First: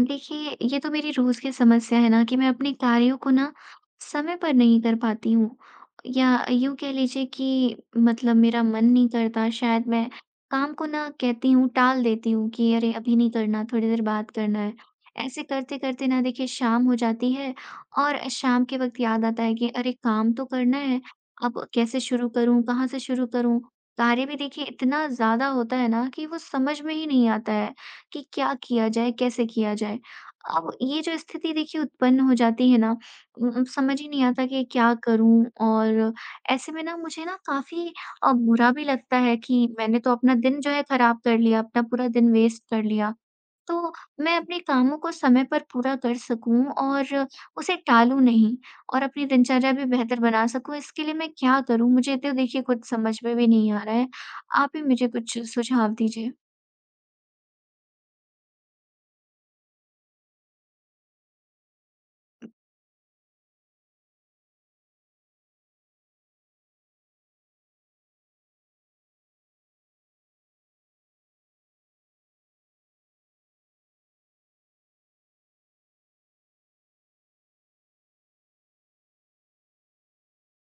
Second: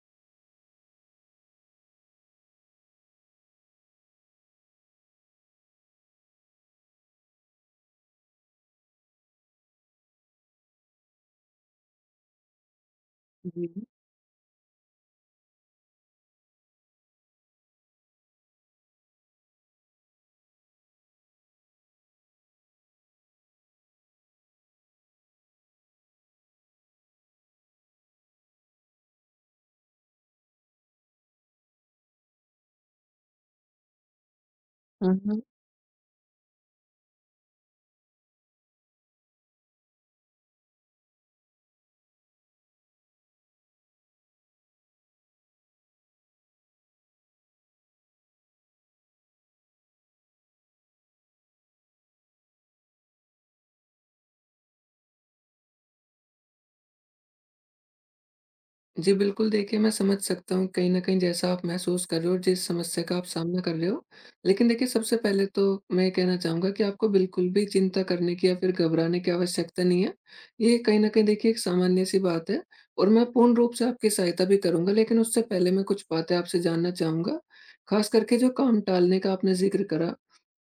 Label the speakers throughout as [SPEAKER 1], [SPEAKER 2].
[SPEAKER 1] देखिए, ये तो मेरी रोज़ की समस्या है ना कि मैं अपने कार्यों को ना समय पर नहीं कर पाती हूँ। या यूँ कह लीजिए कि मतलब मेरा मन नहीं करता, शायद मैं काम को ना कहती हूँ, टाल देती हूँ कि अरे अभी नहीं करना, थोड़ी
[SPEAKER 2] जी।
[SPEAKER 1] देर बाद करना है। ऐसे करते-करते ना देखिए शाम हो जाती है, और शाम के वक़्त याद आता है कि अरे काम तो करना है, अब कैसे शुरू करूँ, कहाँ से शुरू करूँ? कार्य भी देखिए इतना ज़्यादा होता है ना कि वो समझ में ही नहीं आता है कि क्या किया जाए, कैसे किया जाए? अब ये जो स्थिति देखिए उत्पन्न हो जाती है ना, समझ ही नहीं आता कि क्या
[SPEAKER 2] हुँ, हुँ।
[SPEAKER 1] करूँ? और ऐसे में ना मुझे ना काफ़ी बुरा भी लगता है कि मैंने तो अपना दिन जो है खराब कर लिया, अपना पूरा दिन वेस्ट कर लिया। तो मैं अपने कामों को समय पर पूरा कर सकूँ और उसे टालूँ नहीं और अपनी दिनचर्या भी बेहतर बना सकूँ, इसके लिए मैं क्या करूँ? मुझे तो देखिए कुछ समझ में भी नहीं आ रहा है। आप ही मुझे कुछ सुझाव दीजिए।
[SPEAKER 2] जी, बिल्कुल देखिए, मैं समझ सकता हूँ कहीं न कहीं जैसा आप महसूस कर रहे हो और जिस समस्या का आप सामना कर रहे हो। लेकिन देखिए, सबसे पहले तो मैं ये कहना चाहूँगा कि आपको बिल्कुल भी चिंता करने की या फिर घबराने की आवश्यकता नहीं है। ये कहीं न कहीं देखिए एक सामान्य-सी बात है और मैं पूर्ण रूप से आपकी सहायता भी करूँगा, लेकिन उससे पहले मैं कुछ बातें आपसे जानना चाहूँगा। ख़ास करके जो काम टालने का आपने ज़िक्र करा,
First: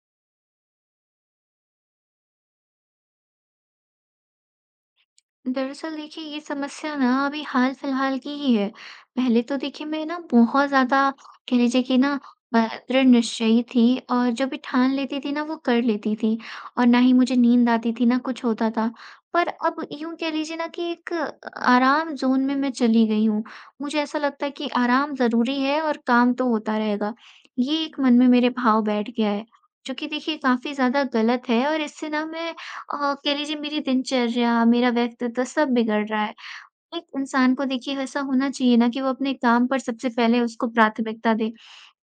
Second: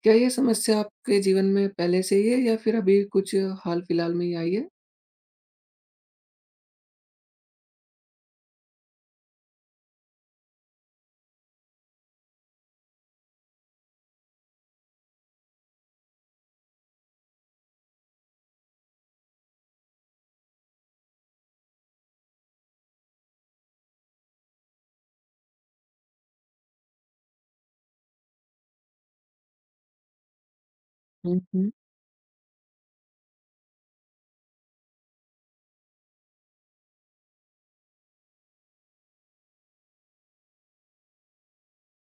[SPEAKER 2] क्या ये समस्या आपके जीवन में पहले से ही है या फिर अभी कुछ हाल-फिलहाल में ही आई है?
[SPEAKER 1] दरअसल देखिए ये समस्या ना अभी हाल फिलहाल की ही है। पहले तो देखिए मैं ना बहुत ज्यादा कह लीजिए कि ना अ, दृढ़ निश्चयी थी, और जो भी ठान लेती थी ना वो कर लेती थी, और ना ही मुझे नींद आती थी ना कुछ होता था। पर अब यूं कह लीजिए ना कि एक आराम जोन में मैं चली गई हूँ। मुझे ऐसा लगता है कि आराम जरूरी है और काम तो होता रहेगा, ये एक मन में मेरे भाव बैठ गया है जो कि देखिए काफी ज्यादा
[SPEAKER 2] हुँ,
[SPEAKER 1] गलत है।
[SPEAKER 2] हुँ।
[SPEAKER 1] और इससे ना मैं अ, कह लीजिए मेरी दिनचर्या, मेरा व्यक्तित्व सब बिगड़ रहा है। एक इंसान को देखिए ऐसा होना चाहिए ना कि वो अपने काम पर, सबसे पहले उसको प्राथमिकता दे,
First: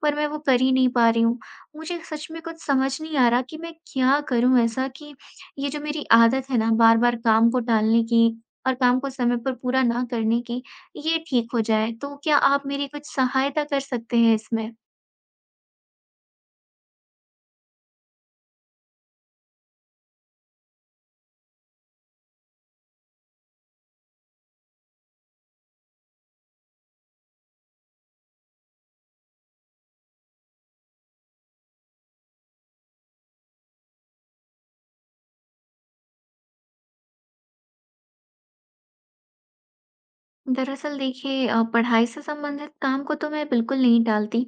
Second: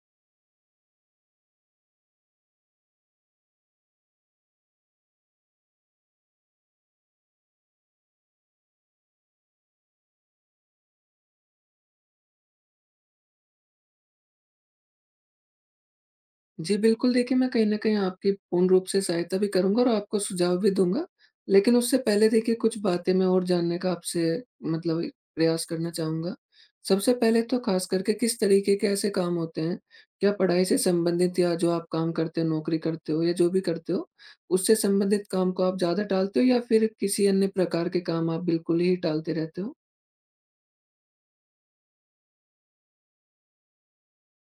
[SPEAKER 1] पर मैं वो कर ही नहीं पा रही हूँ। मुझे सच में कुछ समझ नहीं आ रहा कि मैं क्या करूँ ऐसा कि ये जो मेरी आदत है ना बार-बार काम को टालने की और काम को समय पर पूरा ना करने की, ये ठीक हो जाए। तो क्या आप मेरी कुछ सहायता कर सकते हैं इसमें?
[SPEAKER 2] जी, बिल्कुल देखिए, मैं कहीं न कहीं आपकी पूर्ण रूप से सहायता भी करूँगा और आपको सुझाव भी दूँगा। लेकिन उससे पहले देखिए, कुछ बातें मैं और जानने का आपसे मतलब प्रयास करना चाहूँगा। सबसे पहले तो ख़ास करके किस तरीके के ऐसे काम होते हैं, क्या पढ़ाई से संबंधित या जो आप काम करते हो, नौकरी करते हो या जो भी करते हो, उससे संबंधित काम को आप ज़्यादा टालते हो या फिर किसी अन्य प्रकार के काम आप बिल्कुल ही टालते रहते हो?
[SPEAKER 1] दरअसल देखिए पढ़ाई से संबंधित काम को तो मैं बिल्कुल नहीं टालती,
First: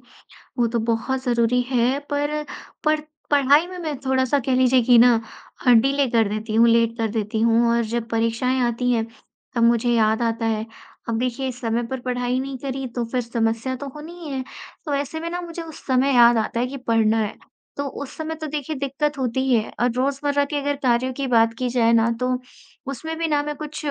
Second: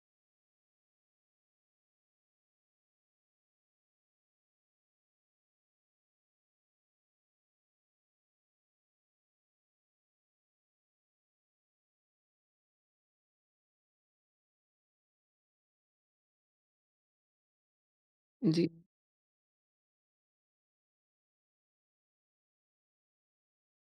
[SPEAKER 1] वो तो बहुत ज़रूरी है। पर पढ़ पढ़ाई में मैं थोड़ा-सा कह लीजिए कि ना डिले कर देती हूँ, लेट कर देती हूँ, और जब परीक्षाएँ आती हैं तब मुझे याद आता है। अब देखिए समय पर पढ़ाई नहीं करी तो फिर समस्या तो होनी ही है। तो ऐसे में ना मुझे उस समय याद आता है कि पढ़ना है। तो उस समय तो देखिए दिक्कत होती ही है। और रोज़मर्रा के अगर कार्यों की बात की जाए ना तो उसमें भी ना मैं कुछ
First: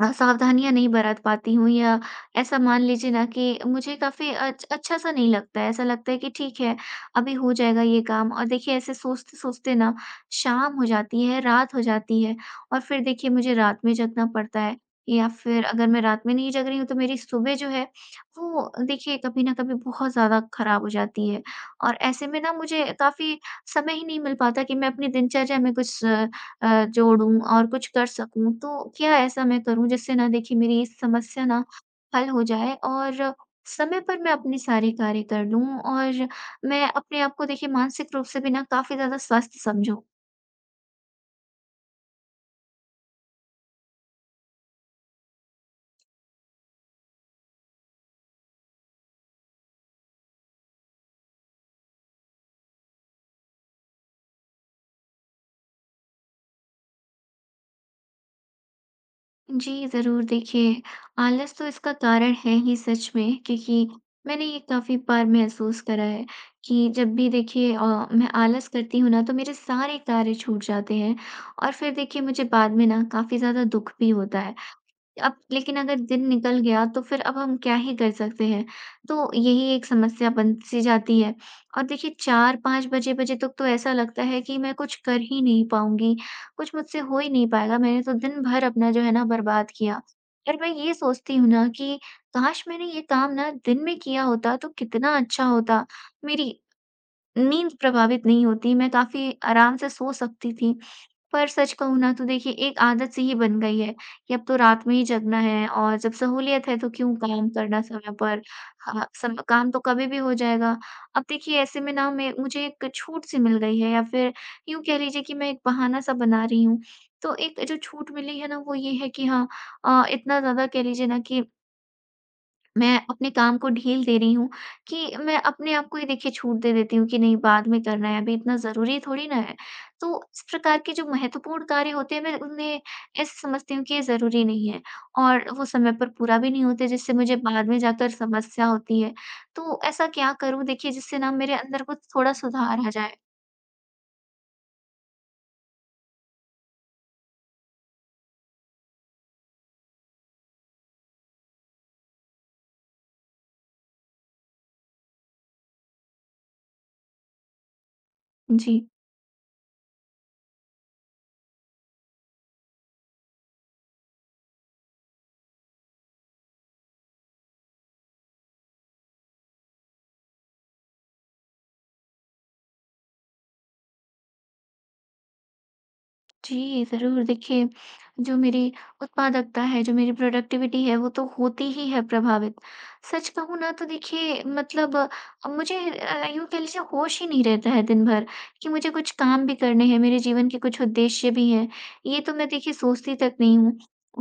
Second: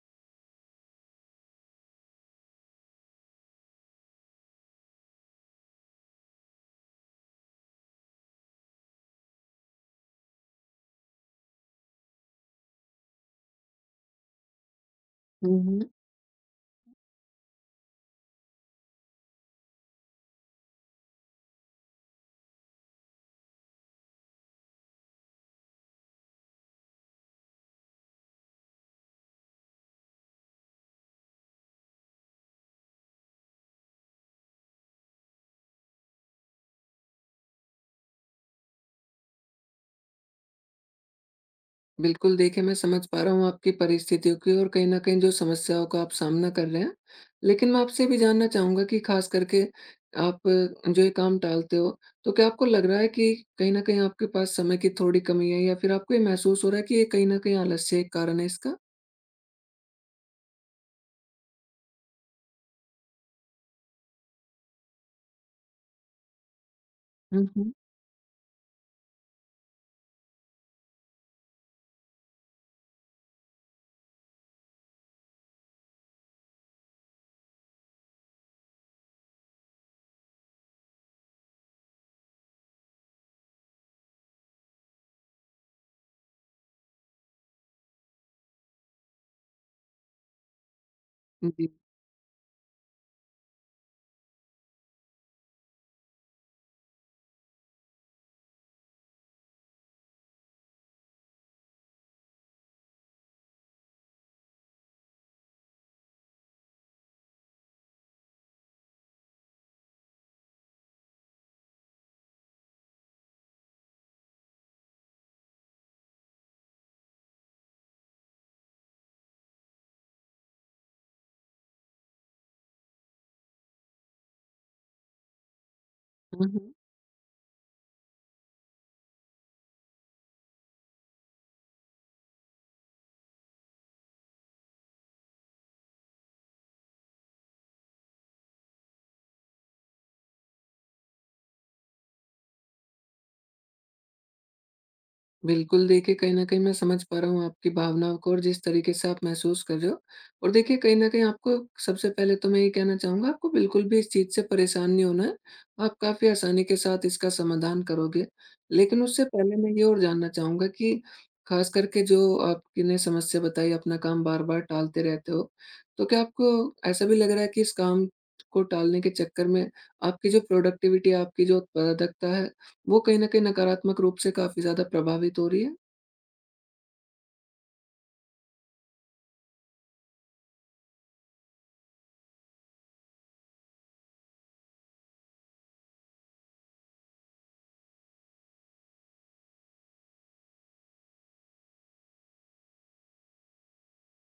[SPEAKER 1] सावधानियाँ नहीं बरत पाती हूँ। या ऐसा मान लीजिए ना कि मुझे काफ़ी अच्छा-सा नहीं लगता है। ऐसा लगता है कि ठीक है, अभी हो जाएगा ये काम, और देखिए ऐसे सोचते-सोचते ना शाम हो जाती है, रात हो जाती है, और फिर देखिए मुझे रात में जगना पड़ता है। या फिर अगर
[SPEAKER 2] जी।
[SPEAKER 1] मैं रात में नहीं जग रही हूँ तो मेरी सुबह जो है वो देखिए कभी न कभी बहुत ज़्यादा ख़राब हो जाती है। और ऐसे में ना मुझे काफ़ी समय ही नहीं मिल पाता कि मैं अपनी दिनचर्या में कुछ जोड़ूँ और कुछ कर सकूँ। तो क्या ऐसा मैं करूँ जिससे ना देखिए मेरी इस समस्या ना हल हो जाए, और समय पर मैं अपने सारे कार्य कर लूँ, और मैं अपने आप को देखिए मानसिक रूप से भी ना काफ़ी ज़्यादा स्वस्थ समझूँ।
[SPEAKER 2] बिल्कुल, देखिए मैं समझ पा रहा हूँ आपकी परिस्थितियों की और कहीं न कहीं जो समस्याओं का आप सामना कर रहे हैं। लेकिन मैं आपसे भी जानना चाहूँगा कि ख़ास करके आप जो ये काम टालते हो, तो क्या आपको लग रहा है कि कहीं न कहीं आपके पास समय की थोड़ी कमी है या फिर आपको ये महसूस हो रहा है कि ये कहीं न कहीं आलस्य एक कारण है इसका?
[SPEAKER 1] जी, ज़रूर। देखिए, आलस तो इसका कारण है ही सच में, क्योंकि मैंने ये काफ़ी बार महसूस करा है कि जब भी
[SPEAKER 2] हुँ, हुँ।
[SPEAKER 1] देखिए मैं आलस करती हूँ ना, तो मेरे सारे कार्य छूट जाते हैं, और फिर देखिए मुझे बाद में ना काफ़ी ज़्यादा दुःख भी होता है। अब लेकिन अगर दिन निकल गया तो फिर अब हम क्या ही कर सकते हैं। तो यही एक समस्या बन-सी जाती है। और देखिए 4-5 बजे बजे तक तो ऐसा लगता है कि मैं कुछ कर ही नहीं पाऊँगी, कुछ मुझसे हो ही नहीं पाएगा, मैंने तो दिन भर अपना जो है ना बर्बाद किया। और मैं ये सोचती हूँ ना
[SPEAKER 2] जी।
[SPEAKER 1] कि काश मैंने ये काम ना दिन में किया होता तो कितना अच्छा होता। मेरी नींद प्रभावित नहीं होती, मैं काफ़ी आराम से सो सकती थी। पर सच कहूँ ना तो देखिए एक आदत सी ही बन गई है कि अब तो रात में ही जगना है, और जब सहूलियत है तो क्यों काम करना समय पर। हाँ, सम काम तो कभी भी हो जाएगा। अब देखिए ऐसे में ना मैं मुझे एक छूट सी मिल गई है, या फिर यूँ कह लीजिए कि मैं एक बहाना सा बना रही हूँ। तो एक जो छूट मिली है ना वो ये है कि हाँ, इतना ज़्यादा कह लीजिए ना कि मैं अपने काम को ढील दे रही हूँ, कि मैं अपने आप को ही देखिए
[SPEAKER 2] हुँ,
[SPEAKER 1] छूट दे
[SPEAKER 2] हुँ।
[SPEAKER 1] देती हूँ कि नहीं, बाद में करना है, अभी इतना ज़रूरी थोड़ी ना है। तो इस प्रकार के जो महत्वपूर्ण कार्य होते हैं मैं उन्हें ऐसे समझती हूँ कि ये ज़रूरी नहीं है, और वो समय पर पूरा भी नहीं होते, जिससे मुझे बाद में जाकर समस्या होती है। तो ऐसा क्या करूँ देखिए जिससे ना मेरे अंदर कुछ थोड़ा सुधार आ जाए?
[SPEAKER 2] बिल्कुल, देखिए कहीं न कहीं मैं समझ पा रहा हूँ आपकी भावनाओं को और जिस तरीके से आप महसूस कर रहे हो, और देखिए कहीं न कहीं आपको सबसे पहले तो मैं ये कहना चाहूँगा, आपको बिल्कुल भी इस चीज़ से परेशान नहीं होना है। आप काफ़ी आसानी के साथ इसका समाधान करोगे।
[SPEAKER 1] जी।
[SPEAKER 2] लेकिन उससे पहले मैं ये और जानना चाहूँगा कि ख़ास करके जो आपने समस्या बताई अपना काम बार-बार टालते रहते हो, तो क्या आपको ऐसा भी लग रहा है कि इस काम को टालने के चक्कर में आपकी जो प्रोडक्टिविटी, आपकी जो उत्पादकता है, वो कहीं न कहीं नकारात्मक रूप से काफ़ी ज़्यादा प्रभावित हो रही है।
[SPEAKER 1] जी, ज़रूर। देखिए, जो मेरी उत्पादकता है, जो मेरी प्रोडक्टिविटी है, वो तो होती ही है प्रभावित। सच कहूँ ना तो देखिए मतलब मुझे यूँ कह लीजिए होश ही नहीं रहता है दिन भर कि मुझे कुछ काम भी करने हैं, मेरे जीवन के कुछ उद्देश्य भी हैं। ये तो मैं देखिए सोचती तक नहीं हूँ,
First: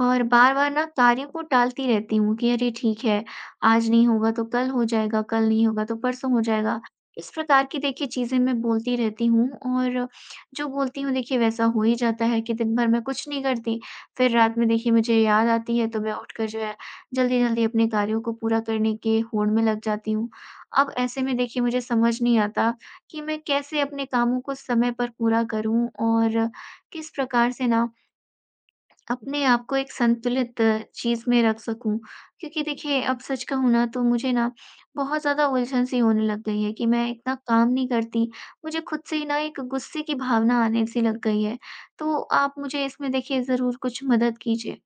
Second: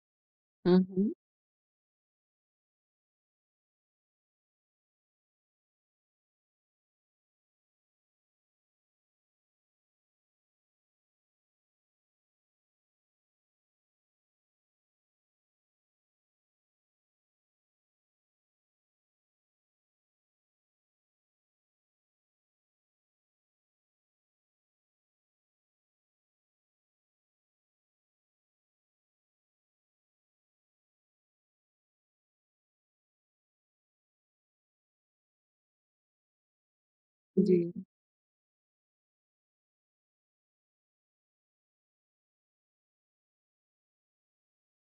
[SPEAKER 1] और बार-बार
[SPEAKER 2] हुँ,
[SPEAKER 1] ना
[SPEAKER 2] हुँ।
[SPEAKER 1] कार्यों को टालती रहती हूँ कि अरे ठीक है, आज नहीं होगा तो कल हो जाएगा, कल नहीं होगा तो परसों हो जाएगा। इस प्रकार की देखिए चीज़ें मैं बोलती रहती हूँ, और जो बोलती हूँ देखिए वैसा हो ही जाता है कि दिन भर मैं कुछ नहीं करती, फिर रात में देखिए मुझे याद आती है तो मैं उठकर जो है जल्दी-जल्दी अपने कार्यों को पूरा करने के होड़ में लग जाती हूँ। अब ऐसे में देखिए मुझे समझ नहीं आता कि मैं कैसे अपने कामों को समय पर पूरा करूँ, और किस प्रकार से ना अपने आप को एक संतुलित चीज़ में रख सकूँ। क्योंकि देखिए अब सच कहूँ ना तो मुझे ना बहुत ज़्यादा उलझन सी होने लग गई है कि मैं इतना
[SPEAKER 2] जी।
[SPEAKER 1] काम
[SPEAKER 2] हुँ।
[SPEAKER 1] नहीं करती। मुझे खुद से ही ना एक गुस्से की भावना आने सी लग गई है। तो आप मुझे इसमें देखिए ज़रूर कुछ मदद कीजिए।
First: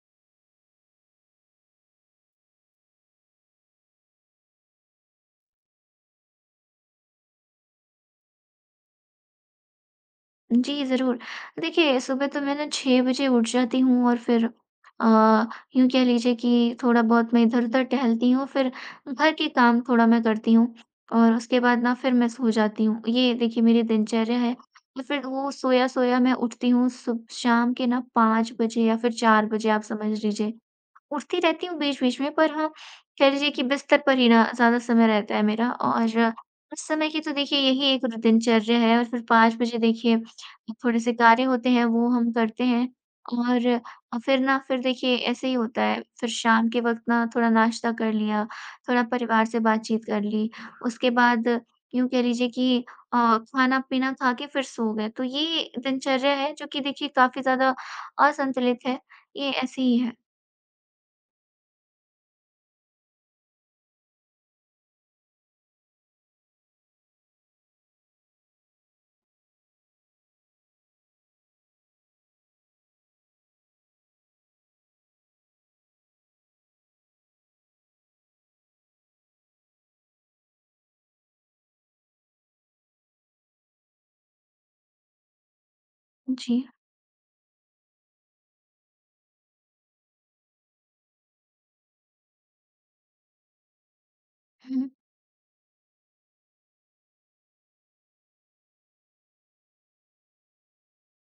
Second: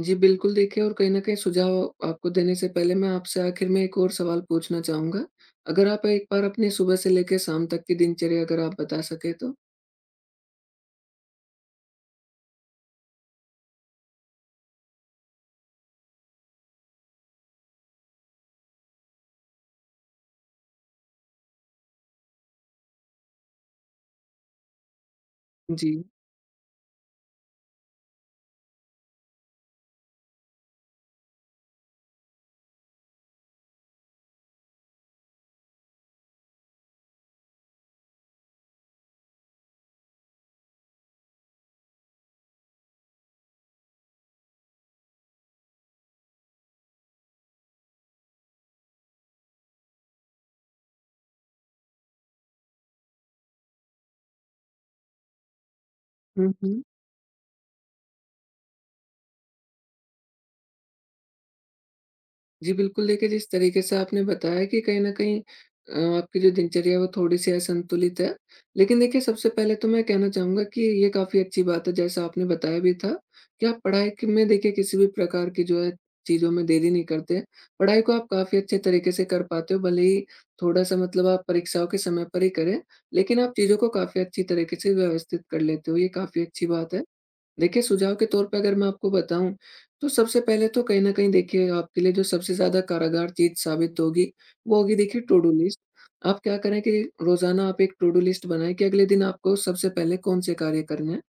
[SPEAKER 2] जी, बिल्कुल देखिए, और कहीं न कहीं सुझाव आपको देने से पहले मैं आपसे आखिर में एक और सवाल पूछना चाहूँगा। अगर आप एक बार अपनी सुबह से लेके शाम तक की दिनचर्या अगर आप बता सकें तो?
[SPEAKER 1] जी, ज़रूर। देखिए, सुबह तो मैं ना 6 बजे उठ जाती हूँ, और फिर अ, यूँ कह लीजिए कि थोड़ा-बहुत मैं इधर-उधर टहलती हूँ, फिर घर के काम थोड़ा मैं करती हूँ, और उसके बाद ना फिर मैं सो जाती हूँ। ये देखिए मेरी दिनचर्या है। और फिर वो
[SPEAKER 2] जी।
[SPEAKER 1] सोया-सोया मैं उठती हूँ सुब शाम के ना 5 बजे या फिर 4 बजे, आप समझ लीजिए। उठती रहती हूँ बीच-बीच में, पर हाँ, कह लीजिए कि बिस्तर पर ही ना ज़्यादा समय रहता है मेरा। और उस समय की तो देखिए यही एक दिनचर्या है। और फिर 5 बजे देखिए थोड़े-से कार्य होते हैं, वो हम करते हैं, और फिर देखिए ऐसे ही होता है। फिर शाम के वक़्त ना थोड़ा नाश्ता कर लिया, थोड़ा परिवार से बातचीत कर ली, उसके बाद यूँ कह लीजिए कि खाना-पीना खा के फिर सो गए। तो ये दिनचर्या है
[SPEAKER 2] हुँ,
[SPEAKER 1] जो कि
[SPEAKER 2] हुँ।
[SPEAKER 1] देखिए काफ़ी ज़्यादा असंतुलित है, ये ऐसे ही है।
[SPEAKER 2] जी, बिल्कुल देखिए, जिस तरीके से आपने बताया कि कहीं न कहीं आपकी जो दिनचर्या है वो थोड़ी-सी असंतुलित है। लेकिन देखिए, सबसे पहले तो मैं कहना चाहूँगा कि ये काफ़ी अच्छी बात है, जैसा आपने बताया भी था कि आप पढ़ाई क में देखिए किसी भी प्रकार की जो है चीज़ों में देरी नहीं करते। पढ़ाई को आप काफ़ी अच्छे तरीके से कर पाते हो, भले ही थोड़ा-सा मतलब आप परीक्षाओं के समय पर ही करें, लेकिन आप चीज़ों को काफ़ी अच्छी तरीके से व्यवस्थित कर लेते हो, ये काफ़ी
[SPEAKER 1] जी।
[SPEAKER 2] अच्छी बात है। देखिए, सुझाव के तौर पे अगर मैं आपको बताऊँ, तो सबसे पहले तो कहीं न कहीं देखिए आपके लिए जो सबसे ज़्यादा कारागार चीज़ साबित होगी, वो
[SPEAKER 1] हुँ,
[SPEAKER 2] होगी देखिए टू डू लिस्ट। आप क्या करें कि रोज़ाना आप एक टू डू लिस्ट बनाएँ कि अगले दिन आपको सबसे पहले कौन-से कार्य करने हैं।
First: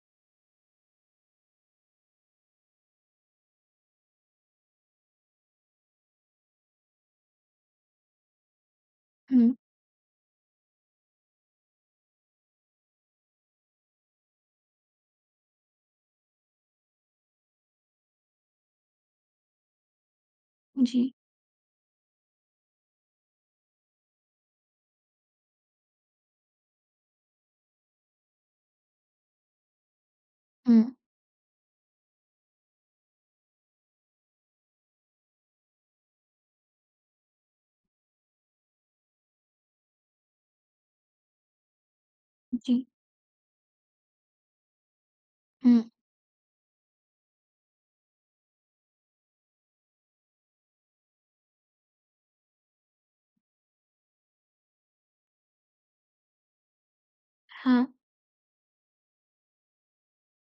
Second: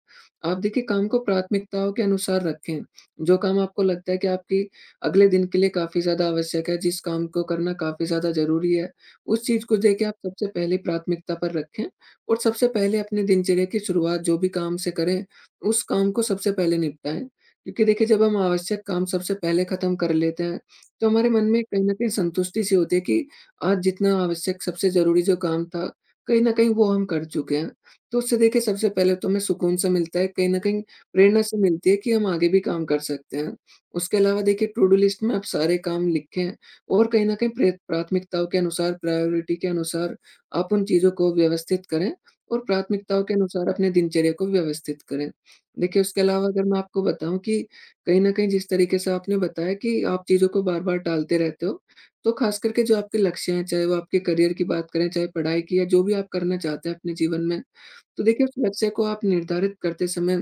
[SPEAKER 2] आप देखिए काम को प्राथमिकताओं के अनुसार रखें, जो काम आपको लगता है कि आपकी अगले दिन के लिए काफ़ी ज़्यादा आवश्यक है, जिस काम को करना काफ़ी ज़्यादा ज़रूरी है, उस
[SPEAKER 1] हुँ,
[SPEAKER 2] चीज़ को देखिए आप सबसे पहले प्राथमिकता पर रखें, और सबसे पहले अपने दिनचर्या की शुरुआत जो भी काम से करें, उस काम को सबसे पहले निपटाएँ। क्योंकि देखिए जब हम आवश्यक काम सबसे पहले ख़त्म कर लेते हैं, तो
[SPEAKER 1] जी,
[SPEAKER 2] हमारे मन में कहीं न कहीं संतुष्टि सी होती है कि आज जितना आवश्यक सबसे ज़रूरी जो काम था, कहीं न कहीं वो हम कर चुके हैं। तो उससे देखिए सबसे पहले तो हमें सुकून सा मिलता है, कहीं न
[SPEAKER 1] हुँ,
[SPEAKER 2] कहीं प्रेरणा सी मिलती है कि हम आगे भी काम कर सकते हैं। उसके अलावा देखिए टू डू लिस्ट में आप सारे काम लिखें, और कहीं न कहीं प्रे प्राथमिकताओं के अनुसार, प्रायोरिटी के अनुसार आप उन चीज़ों को व्यवस्थित करें और
[SPEAKER 1] जी,
[SPEAKER 2] प्राथमिकताओं के अनुसार अपने दिनचर्या को व्यवस्थित करें।
[SPEAKER 1] हुँ,
[SPEAKER 2] देखिए, उसके अलावा अगर मैं आपको बताऊँ कि कहीं न कहीं जिस तरीके से आपने बताया कि आप चीज़ों को बार-बार टालते रहते हो, तो ख़ास करके जो आपके लक्ष्य हैं, चाहे वो आपके करियर की बात करें, चाहे पढ़ाई की या जो भी आप करना चाहते हैं अपने जीवन में,
[SPEAKER 1] हाँ,
[SPEAKER 2] तो देखिए, उस लक्ष्य को आप निर्धारित करते समय,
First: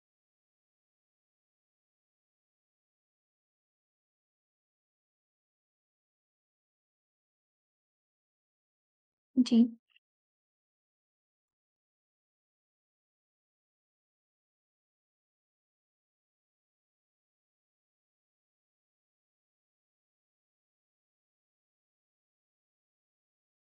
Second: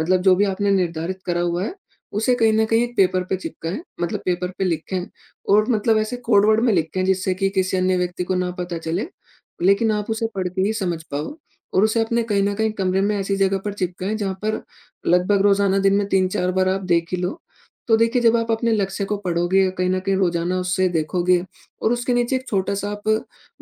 [SPEAKER 2] मतलब जो भी आपने निर्धारित करा हुआ है, उसे कहीं न कहीं एक पेपर पे चिपकाएँ, मतलब पेपर पे लिखें, और मतलब ऐसे कोड वर्ड में लिखें जिससे कि किसी अन्य व्यक्ति को ना पता चले,
[SPEAKER 1] जी,
[SPEAKER 2] लेकिन आप उसे पढ़ के ही समझ पाओ, और उसे अपने कहीं न कहीं कमरे में ऐसी जगह पर चिपकाएँ जहाँ पर लगभग रोज़ाना दिन में 3-4 बार आप देख ही लो। तो देखिए, जब आप अपने लक्ष्य को पढ़ोगे, कहीं न कहीं रोज़ाना उससे देखोगे, और उसके नीचे एक छोटा-सा आप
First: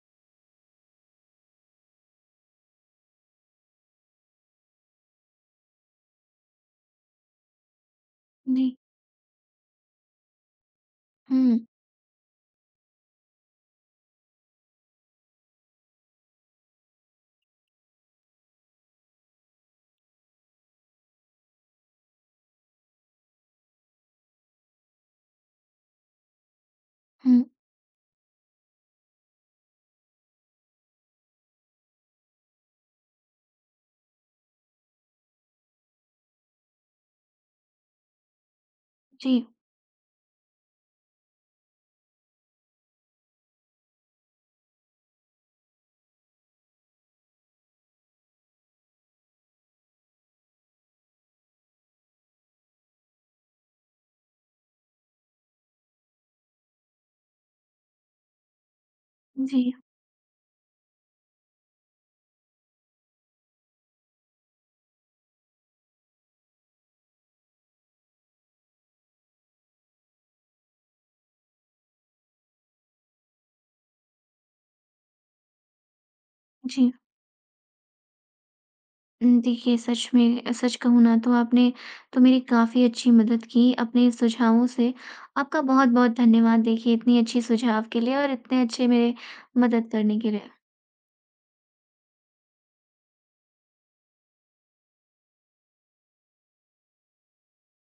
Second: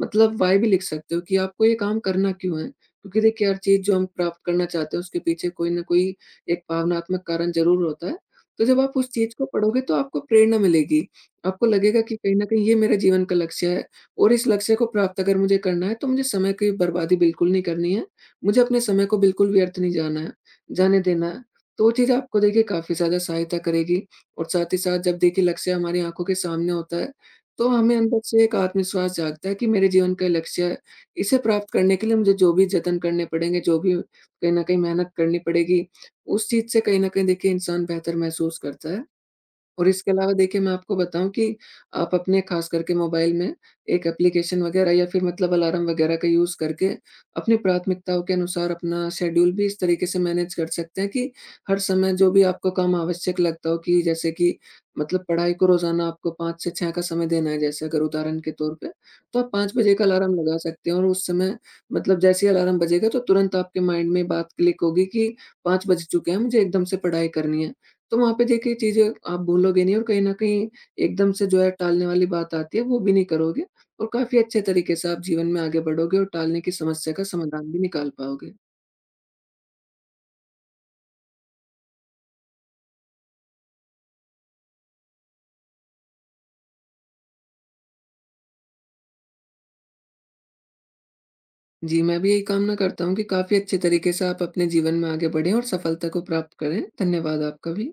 [SPEAKER 2] मतलब व्हाय भी लिख सकते हो कि आपको ये काम करना क्यों है? क्योंकि देखिए हर चीज़ जो हम प्राप्त करना चाहते हैं, उसके पीछे कोई न कोई एक भावनात्मक कारण ज़रूर होता है। तो
[SPEAKER 1] जी,
[SPEAKER 2] जब आप उस चीज़ को पढ़ोगे, तो आपको प्रेरणा मिलेगी।
[SPEAKER 1] हुँ,
[SPEAKER 2] आपको लगेगा कि कहीं न कहीं ये मेरा जीवन का लक्ष्य है, और इस लक्ष्य को प्राप्त अगर मुझे करना है, तो मुझे समय की बर्बादी बिल्कुल नहीं करनी है। मुझे अपने समय को बिल्कुल व्यर्थ नहीं जाना है। जाने देना है। तो वो चीज़ आपको देखिए काफ़ी ज़्यादा सहायता करेगी, और साथ ही साथ जब देखिए लक्ष्य हमारी आँखों के सामने होता है,
[SPEAKER 1] हुँ,
[SPEAKER 2] तो हमें अंदर से एक आत्मविश्वास जागता है कि मेरे जीवन का लक्ष्य है, इसे प्राप्त करने के लिए मुझे जो भी जतन करने पड़ेंगे, जो भी कहीं न कहीं मेहनत करनी पड़ेगी, उस चीज़ से कहीं न कहीं देखिए इंसान बेहतर महसूस करता है।
[SPEAKER 1] जी,
[SPEAKER 2] और इसके अलावा देखिए मैं आपको बताऊँ कि आप अपने ख़ास करके मोबाइल में एक एप्लीकेशन वग़ैरह या फिर मतलब अलार्म वग़ैरह का यूज़ करके अपनी प्राथमिकताओं के अनुसार अपना शेड्यूल भी इस तरीके से मैनेज कर सकते हैं कि हर समय जो भी आपको काम आवश्यक लगता हो, कि जैसे कि मतलब पढ़ाई को रोज़ाना आपको 5 से 6 का समय देना है जैसे, अगर उदाहरण के तौर पे, तो आप 5
[SPEAKER 1] जी,
[SPEAKER 2] बजे का अलार्म लगा सकते हैं, और उस समय मतलब जैसे ही अलार्म बजेगा, तो तुरंत आपके माइंड में बात क्लिक होगी कि 5 बज चुके हैं, मुझे एकदम से पढ़ाई करनी है। तो वहाँ पे देखिए चीज़ें आप भूलोगे नहीं, और कहीं न कहीं एकदम से जो है टालने वाली बात आती है वो भी नहीं करोगे, और काफ़ी अच्छे तरीके से आप जीवन में आगे बढ़ोगे और टालने की
[SPEAKER 1] जी।
[SPEAKER 2] समस्या का समाधान भी निकाल पाओगे।
[SPEAKER 1] देखिए, सच में सच कहूँ ना तो आपने तो मेरी काफ़ी अच्छी मदद की अपने सुझावों से। आपका बहुत-बहुत धन्यवाद, देखिए, इतनी अच्छी सुझाव के लिए और इतने अच्छे मेरे मदद करने के लिए।
[SPEAKER 2] जी, मैं भी यही कामना करता हूँ कि काफ़ी अच्छे तरीके से आप अपने जीवन में आगे बढ़ें और सफलता को प्राप्त करें। धन्यवाद आपका भी।